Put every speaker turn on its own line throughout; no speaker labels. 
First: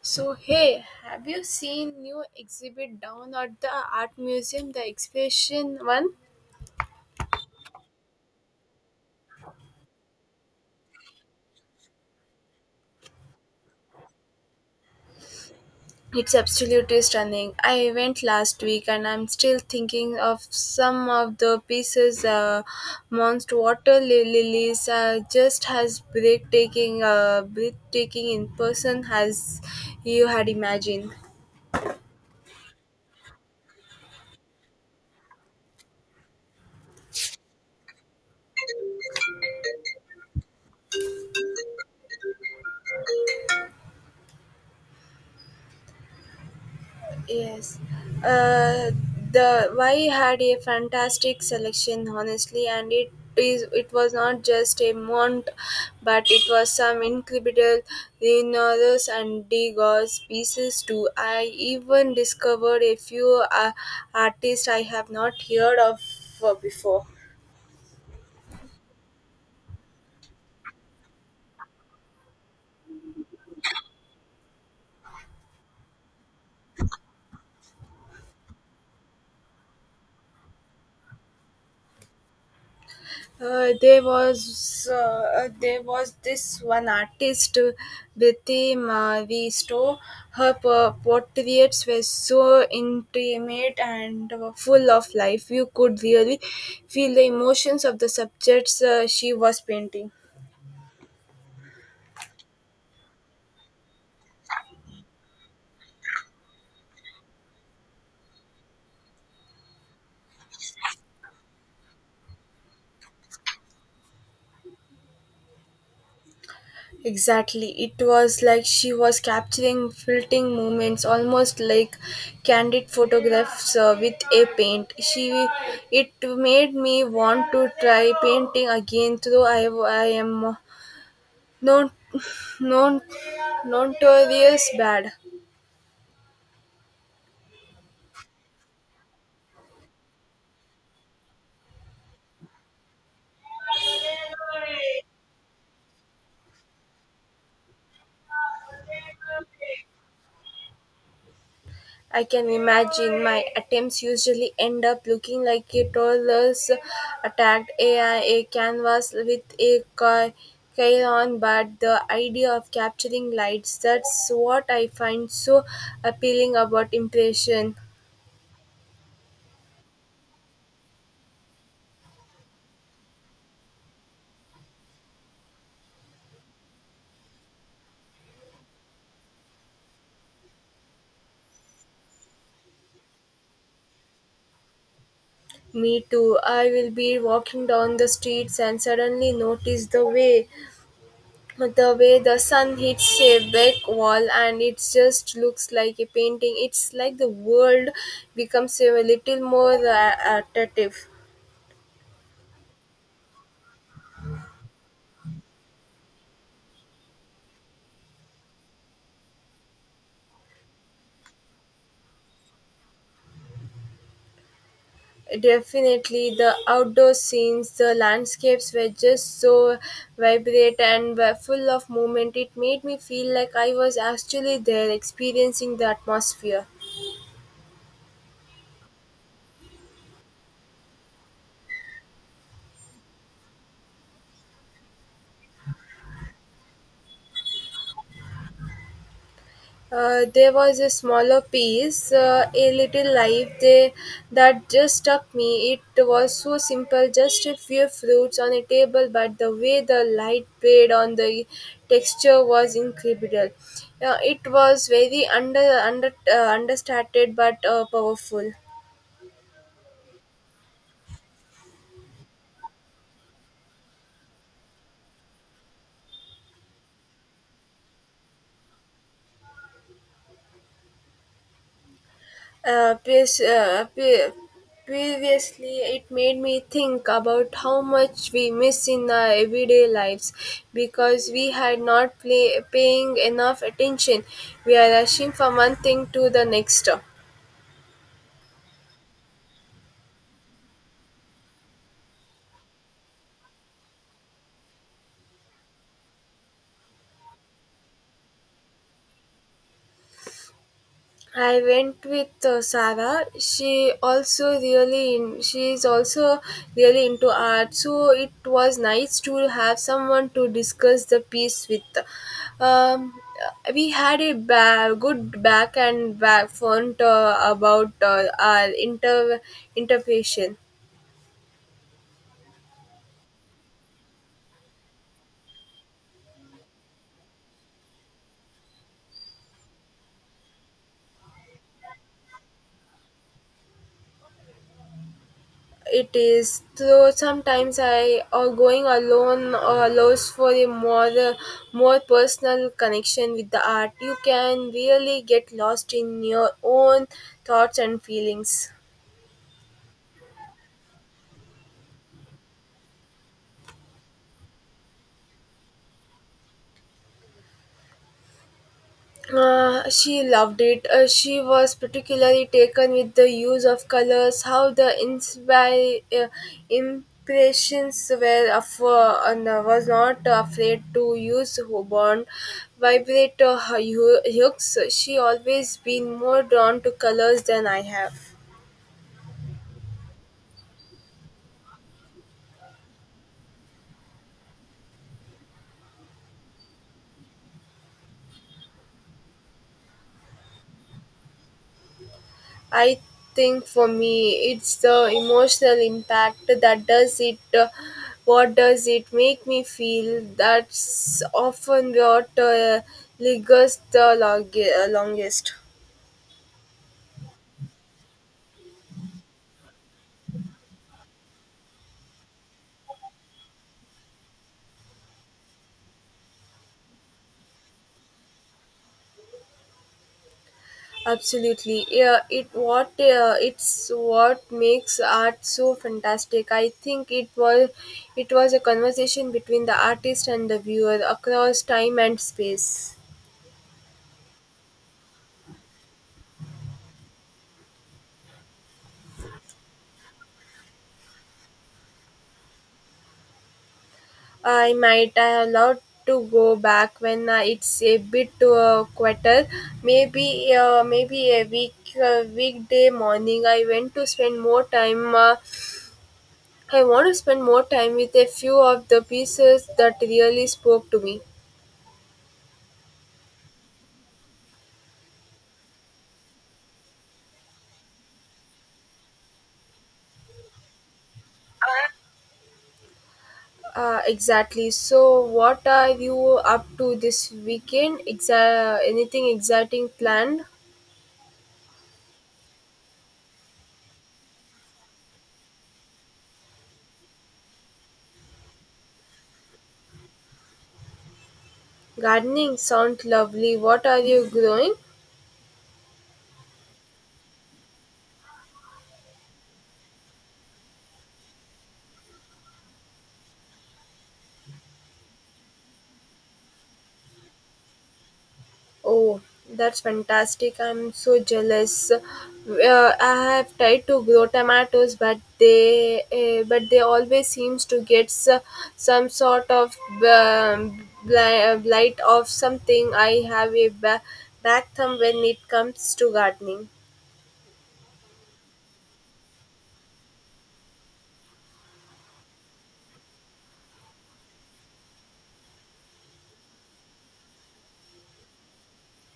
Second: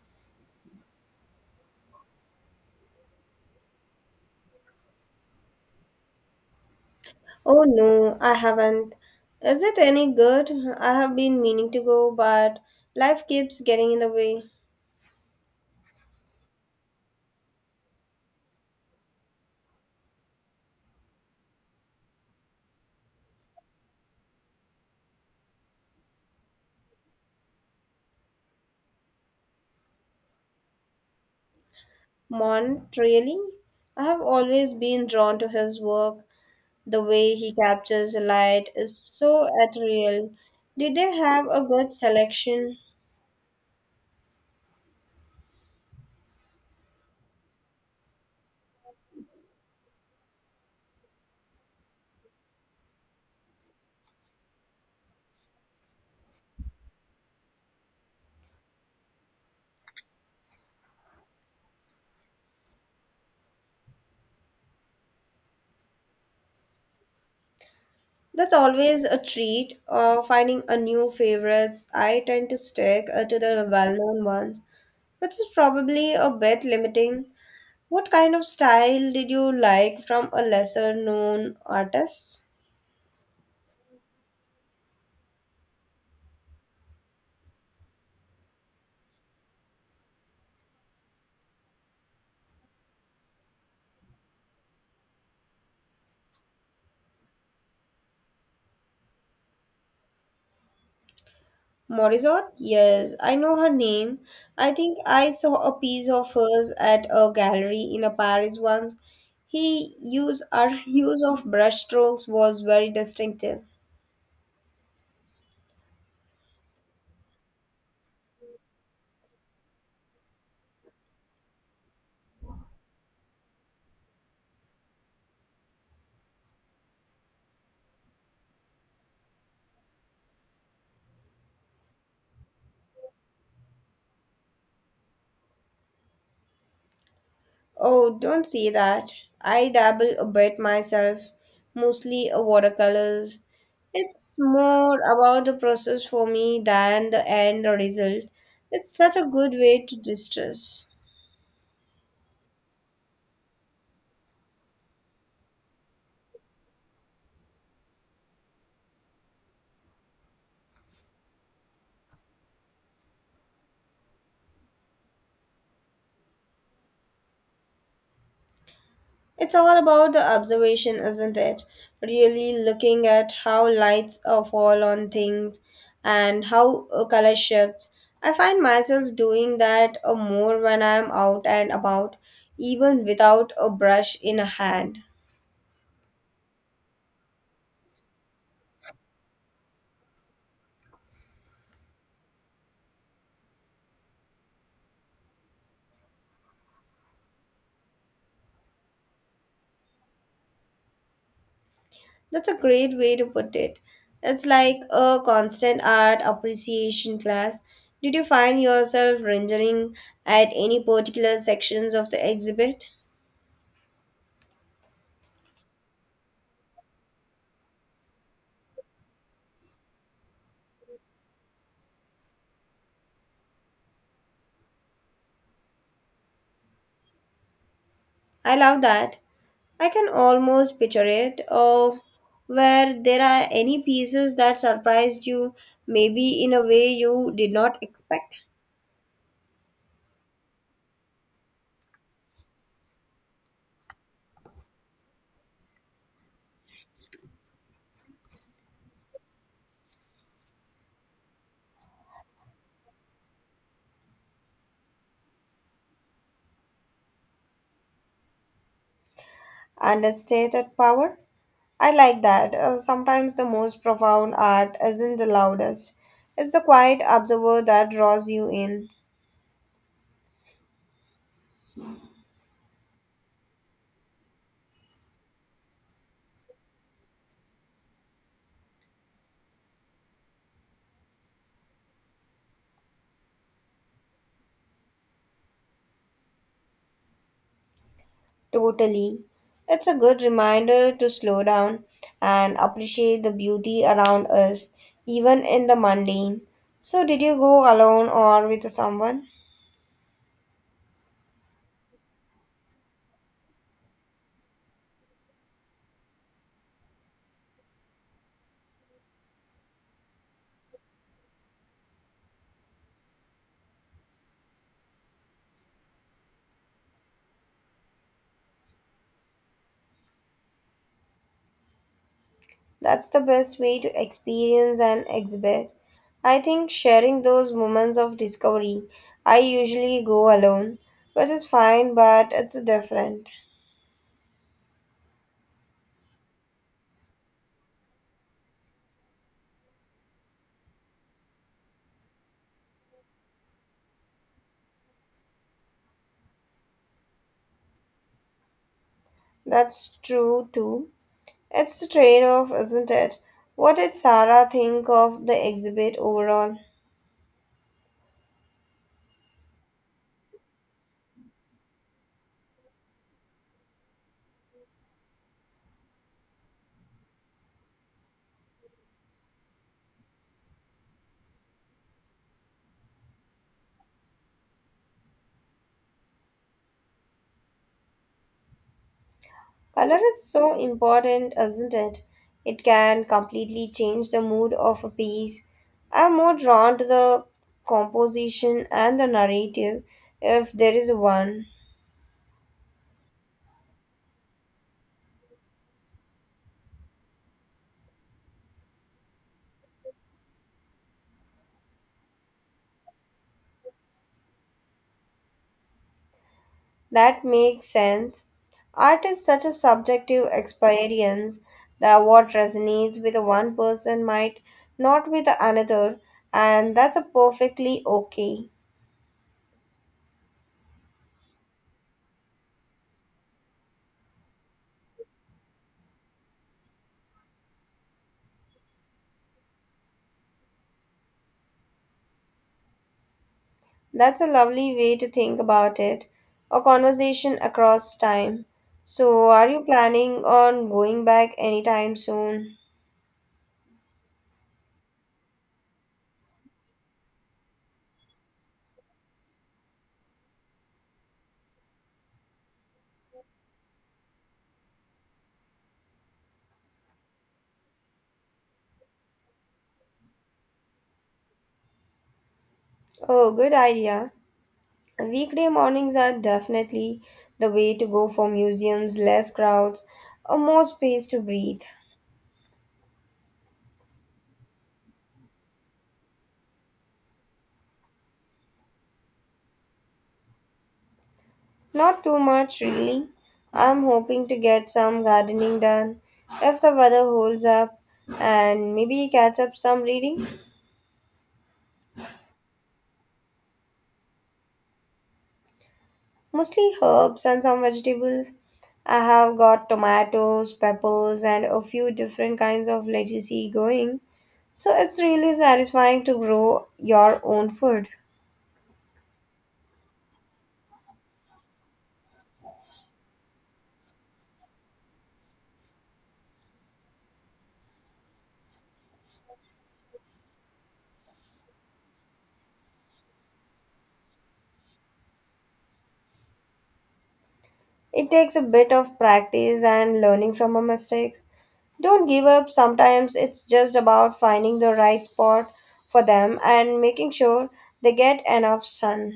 So, hey, have you seen new exhibit down at the art museum, the exhibition one?
Oh no, I haven't. Is it any good? I have been meaning to go, but life keeps getting in the way.
It's absolutely stunning. I went last week and I'm still thinking of some of the pieces. Monster lilies just as breathtaking, breathtaking in person as you had imagined.
Mon, really? I have always been drawn to his work. The way he captures the light is so ethereal. Did they have a good selection?
Yes. Uh, the Y had a fantastic selection, honestly, and it was not just a mont, but it was some incredible Leonardo's and Degas pieces too. I even discovered a few artists I have not heard of before.
That's always a treat. Finding a new favorites, I tend to stick to the well-known ones, which is probably a bit limiting. What kind of style did you like from a lesser known artist?
There was this one artist, Betty Mavisto. Her portraits were so intimate and full of life. You could really feel the emotions of the subjects she was painting.
Morizot? Yes, I know her name. I think I saw a piece of hers at a gallery in a Paris once. He use our use of brushstrokes was very distinctive.
Exactly. It was like she was capturing fleeting moments, almost like candid photographs with a paint. It made me want to try painting again, though I am not, not notorious bad.
Oh, don't see that. I dabble a bit myself, mostly watercolors. It's more about the process for me than the end result. It's such a good way to distress.
I can imagine my attempts usually end up looking like a toddler's attacked AI, a canvas with a crayon, but the idea of capturing lights, that's what I find so appealing about impression.
It's all about the observation, isn't it? Really looking at how lights fall on things and how color shifts. I find myself doing that more when I'm out and about, even without a brush in a hand.
Me too. I will be walking down the streets and suddenly notice the way the sun hits a back wall, and it just looks like a painting. It's like the world becomes a little more attractive.
That's a great way to put it. It's like a constant art appreciation class. Did you find yourself rendering at any particular sections of the exhibit?
Definitely the outdoor scenes, the landscapes were just so vibrant and were full of movement. It made me feel like I was actually there experiencing the atmosphere.
I love that. I can almost picture it. Or where there are any pieces that surprised you, maybe in a way you did not expect.
There was a smaller piece, a little life there that just struck me. It was so simple, just a few fruits on a table, but the way the light played on the texture was incredible. It was very understated but powerful.
Understated power? I like that. Sometimes the most profound art isn't the loudest. It's the quiet observer that draws you in.
Uh, pres- uh, pre- previously, it made me think about how much we miss in our everyday lives because we had not paying enough attention. We are rushing from one thing to the next.
Totally. It's a good reminder to slow down and appreciate the beauty around us, even in the mundane. So, did you go alone or with someone?
I went with Sarah. She is also really into art, so it was nice to have someone to discuss the piece with. Um, we had a good back and back front about our interpretation.
That's the best way to experience an exhibit. I think sharing those moments of discovery. I usually go alone, which is fine, but it's different.
It is, though, sometimes I or going alone or allows for a more more personal connection with the art. You can really get lost in your own thoughts and feelings.
That's true too. It's a trade off, isn't it? What did Sarah think of the exhibit overall?
She loved it. She was particularly taken with the use of colors, how the impressions were of, and was not afraid to use Hobon vibrator hooks. She always been more drawn to colors than I have.
Color is so important, isn't it? It can completely change the mood of a piece. I'm more drawn to the composition and the narrative, if there is one.
I think for me, it's the emotional impact that does it. What does it make me feel? That's often what lingers the longest.
That makes sense. Art is such a subjective experience that what resonates with one person might not with another, and that's a perfectly okay.
Absolutely, yeah. It's what makes art so fantastic. I think it was a conversation between the artist and the viewer across time and space.
That's a lovely way to think about it. A conversation across time. So, are you planning on going back anytime soon?
I might allow to go back when it's a bit quieter. Maybe a weekday morning. I went to spend more time. I want to spend more time with a few of the pieces that really spoke to me.
Oh, good idea. Weekday mornings are definitely the way to go for museums, less crowds, or more space to breathe.
Exactly. So, what are you up to this weekend? Anything exciting planned?
Not too much, really. I'm hoping to get some gardening done if the weather holds up and maybe catch up some reading.
Gardening sounds lovely. What are you growing?
Mostly herbs and some vegetables. I have got tomatoes, peppers, and a few different kinds of lettucey going. So it's really satisfying to grow your own food.
Oh, that's fantastic. I'm so jealous. I have tried to grow tomatoes, but they always seems to get some sort of blight of something. I have a back thumb when it comes to gardening.
It takes a bit of practice and learning from our mistakes. Don't give up. Sometimes it's just about finding the right spot for them and making sure they get enough sun.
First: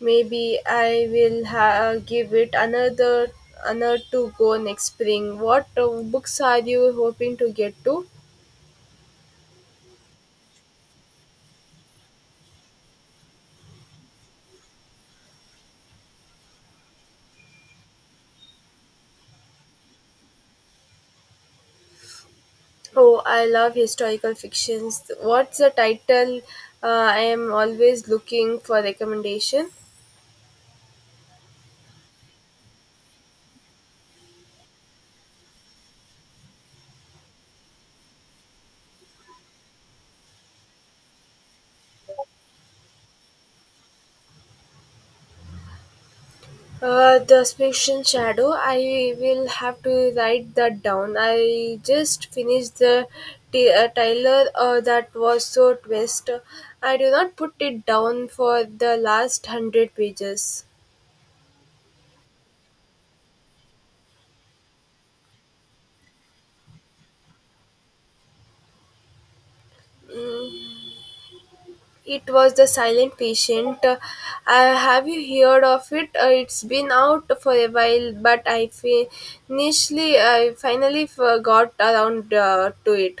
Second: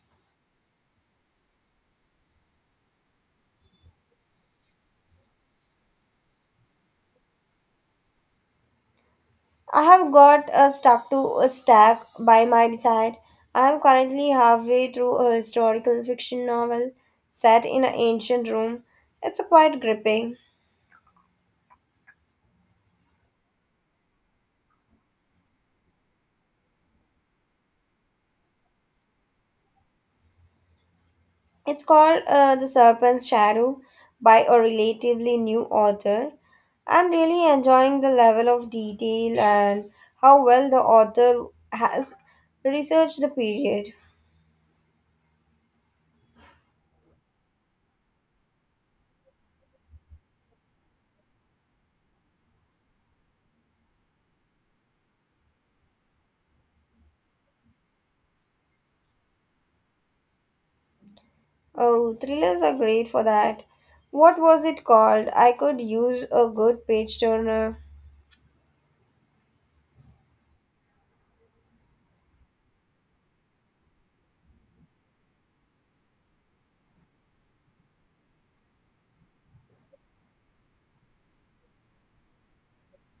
Maybe I will give it another another to go next spring. What books are you hoping to get to?
I have got a stuff to a stack by my side. I am currently halfway through a historical fiction novel set in an ancient Rome. It's quite gripping.
Oh, I love historical fictions. What's the title? I am always looking for recommendation.
It's called The Serpent's Shadow by a relatively new author. I'm really enjoying the level of detail and how well the author has researched the period.
The fiction shadow. I will have to write that down. I just finished the Tyler that was so twist. I do not put it down for the last hundred pages.
Oh, thrillers are great for that. What was it called? I could use a good page turner.
It was the silent patient. Have you heard of it? It's been out for a while, but initially I finally got around to it.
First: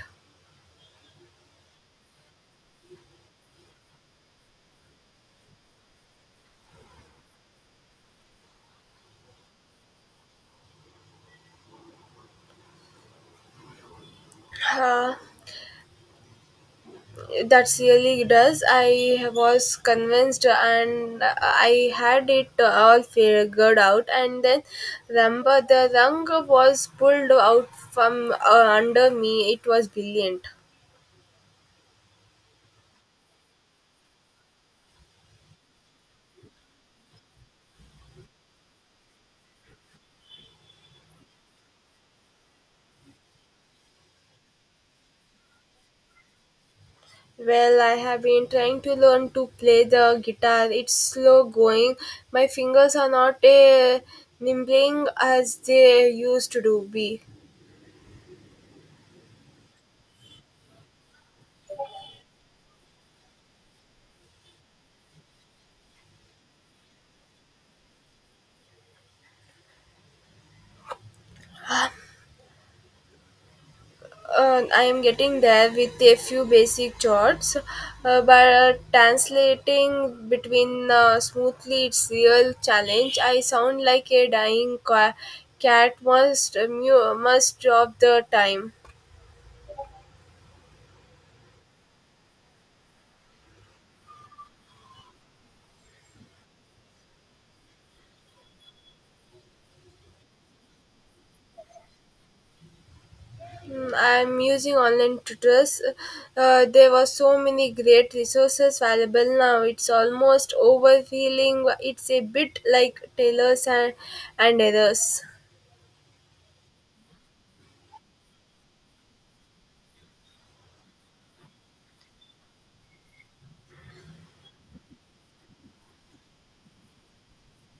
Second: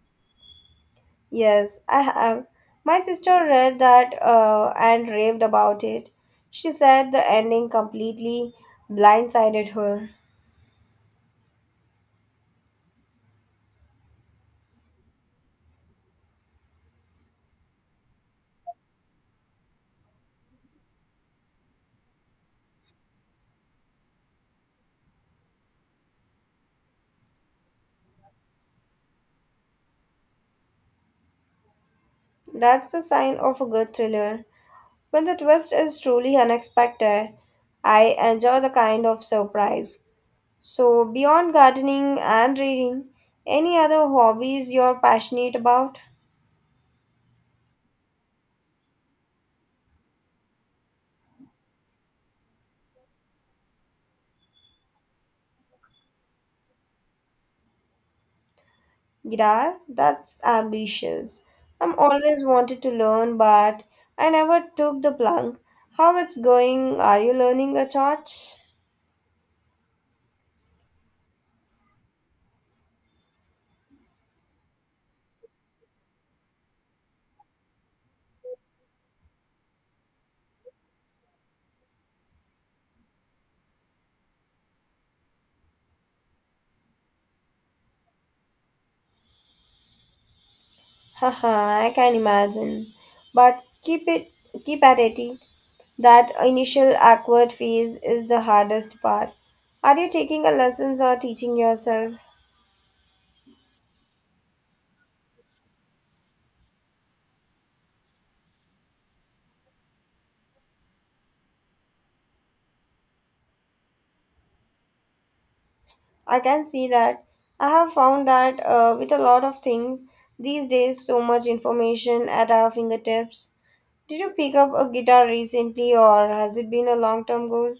Yes, I have. My sister read that and raved about it. She said the ending completely blindsided her.
Uh, that's really does. I was convinced, and I had it all figured out. And then, remember, the rung was pulled out from under me. It was brilliant.
That's the sign of a good thriller. When the twist is truly unexpected, I enjoy the kind of surprise. So, beyond gardening and reading, any other hobbies you're passionate about?
Well, I have been trying to learn to play the guitar. It's slow going. My fingers are not nimbling as they used to do be.
Guitar? That's ambitious. I'm always wanted to learn, but I never took the plunge. How it's going? Are you learning a chart?
I am getting there with a few basic chords, but translating between smoothly it's real challenge. I sound like a dying cat must of the time.
Haha, I can imagine. But keep it, keep at it. That initial awkward phase is the hardest part. Are you taking a lessons or teaching yourself?
Mm, I'm using online tutors. There were so many great resources available now. It's almost overwhelming. It's a bit like tailors and others.
I can see that. I have found that with a lot of things these days, so much information at our fingertips. Did you pick up a guitar recently, or has it been a long term goal?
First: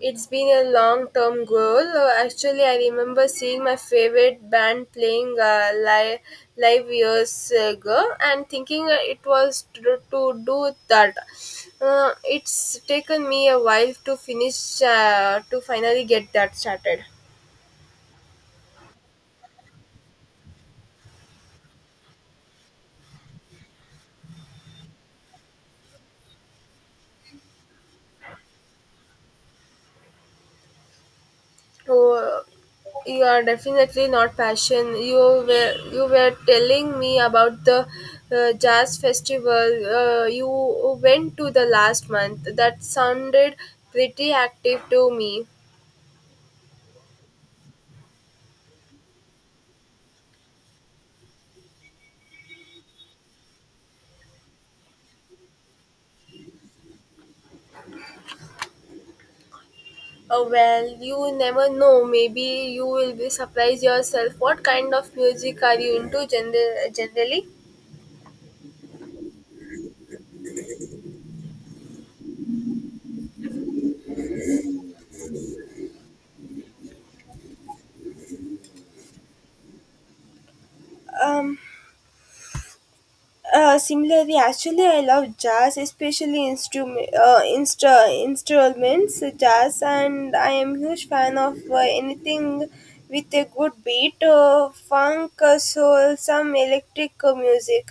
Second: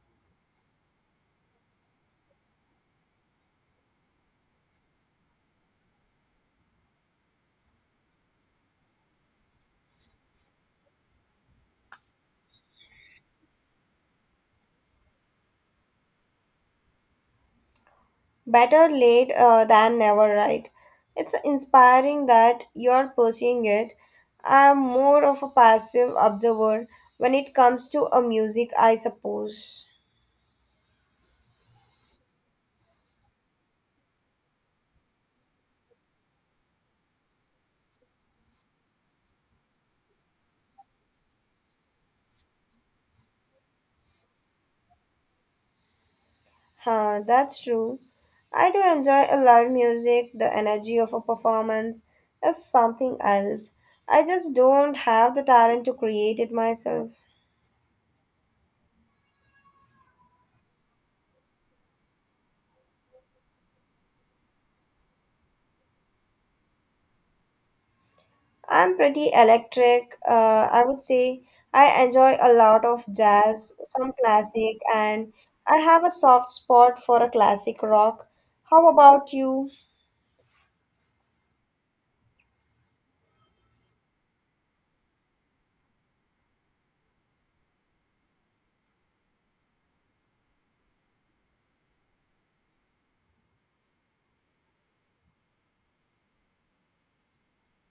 It's been a long term goal. Actually, I remember seeing my favorite band playing live years ago and thinking it was to do that. It's taken me a while to to finally get that started.
Better late than never, right? It's inspiring that you're pursuing it. I'm more of a passive observer when it comes to a music, I suppose.
Oh, you are definitely not passion. You were telling me about the jazz festival you went to the last month. That sounded pretty active to me.
Huh, that's true. I do enjoy a live music. The energy of a performance is something else. I just don't have the talent to create it myself.
Oh, well, you never know. Maybe you will be surprised yourself. What kind of music are you into generally?
I'm pretty electric. I would say I enjoy a lot of jazz, some classic, and I have a soft spot for a classic rock. How about you?
Um, similarly, actually, I love jazz, especially instruments, jazz, and I am huge fan of anything with a good beat, funk, soul, some electric music.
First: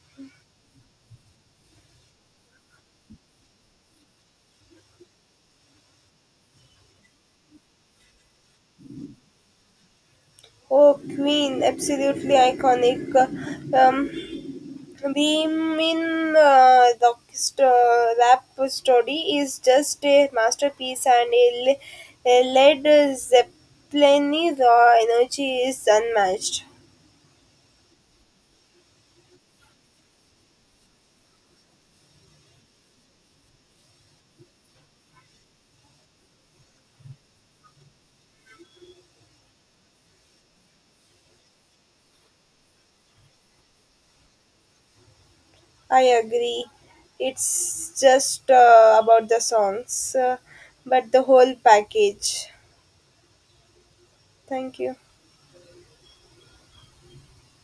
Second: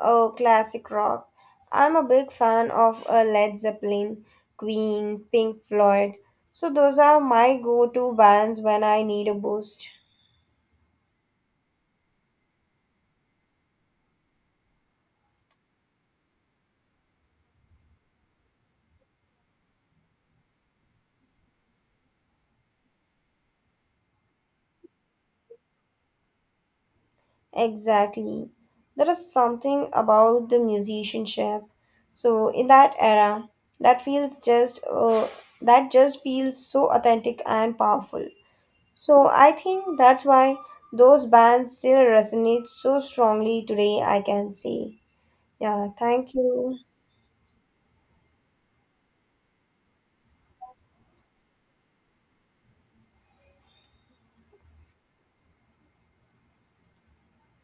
Oh, classic rock. I'm a big fan of Led Zeppelin, Queen, Pink Floyd. So those are my go-to bands when I need a boost.
Oh, Queen, absolutely iconic. Uh, um, Beemin rap study is just a masterpiece and a Led Zeppelin raw energy is unmatched.
Exactly. There is something about the musicianship. So in that era, that feels just that just feels so authentic and powerful. So I think that's why those bands still resonate so strongly today, I can say. Yeah,
I
thank
agree.
you.
It's just about the songs, but the whole package. Thank you.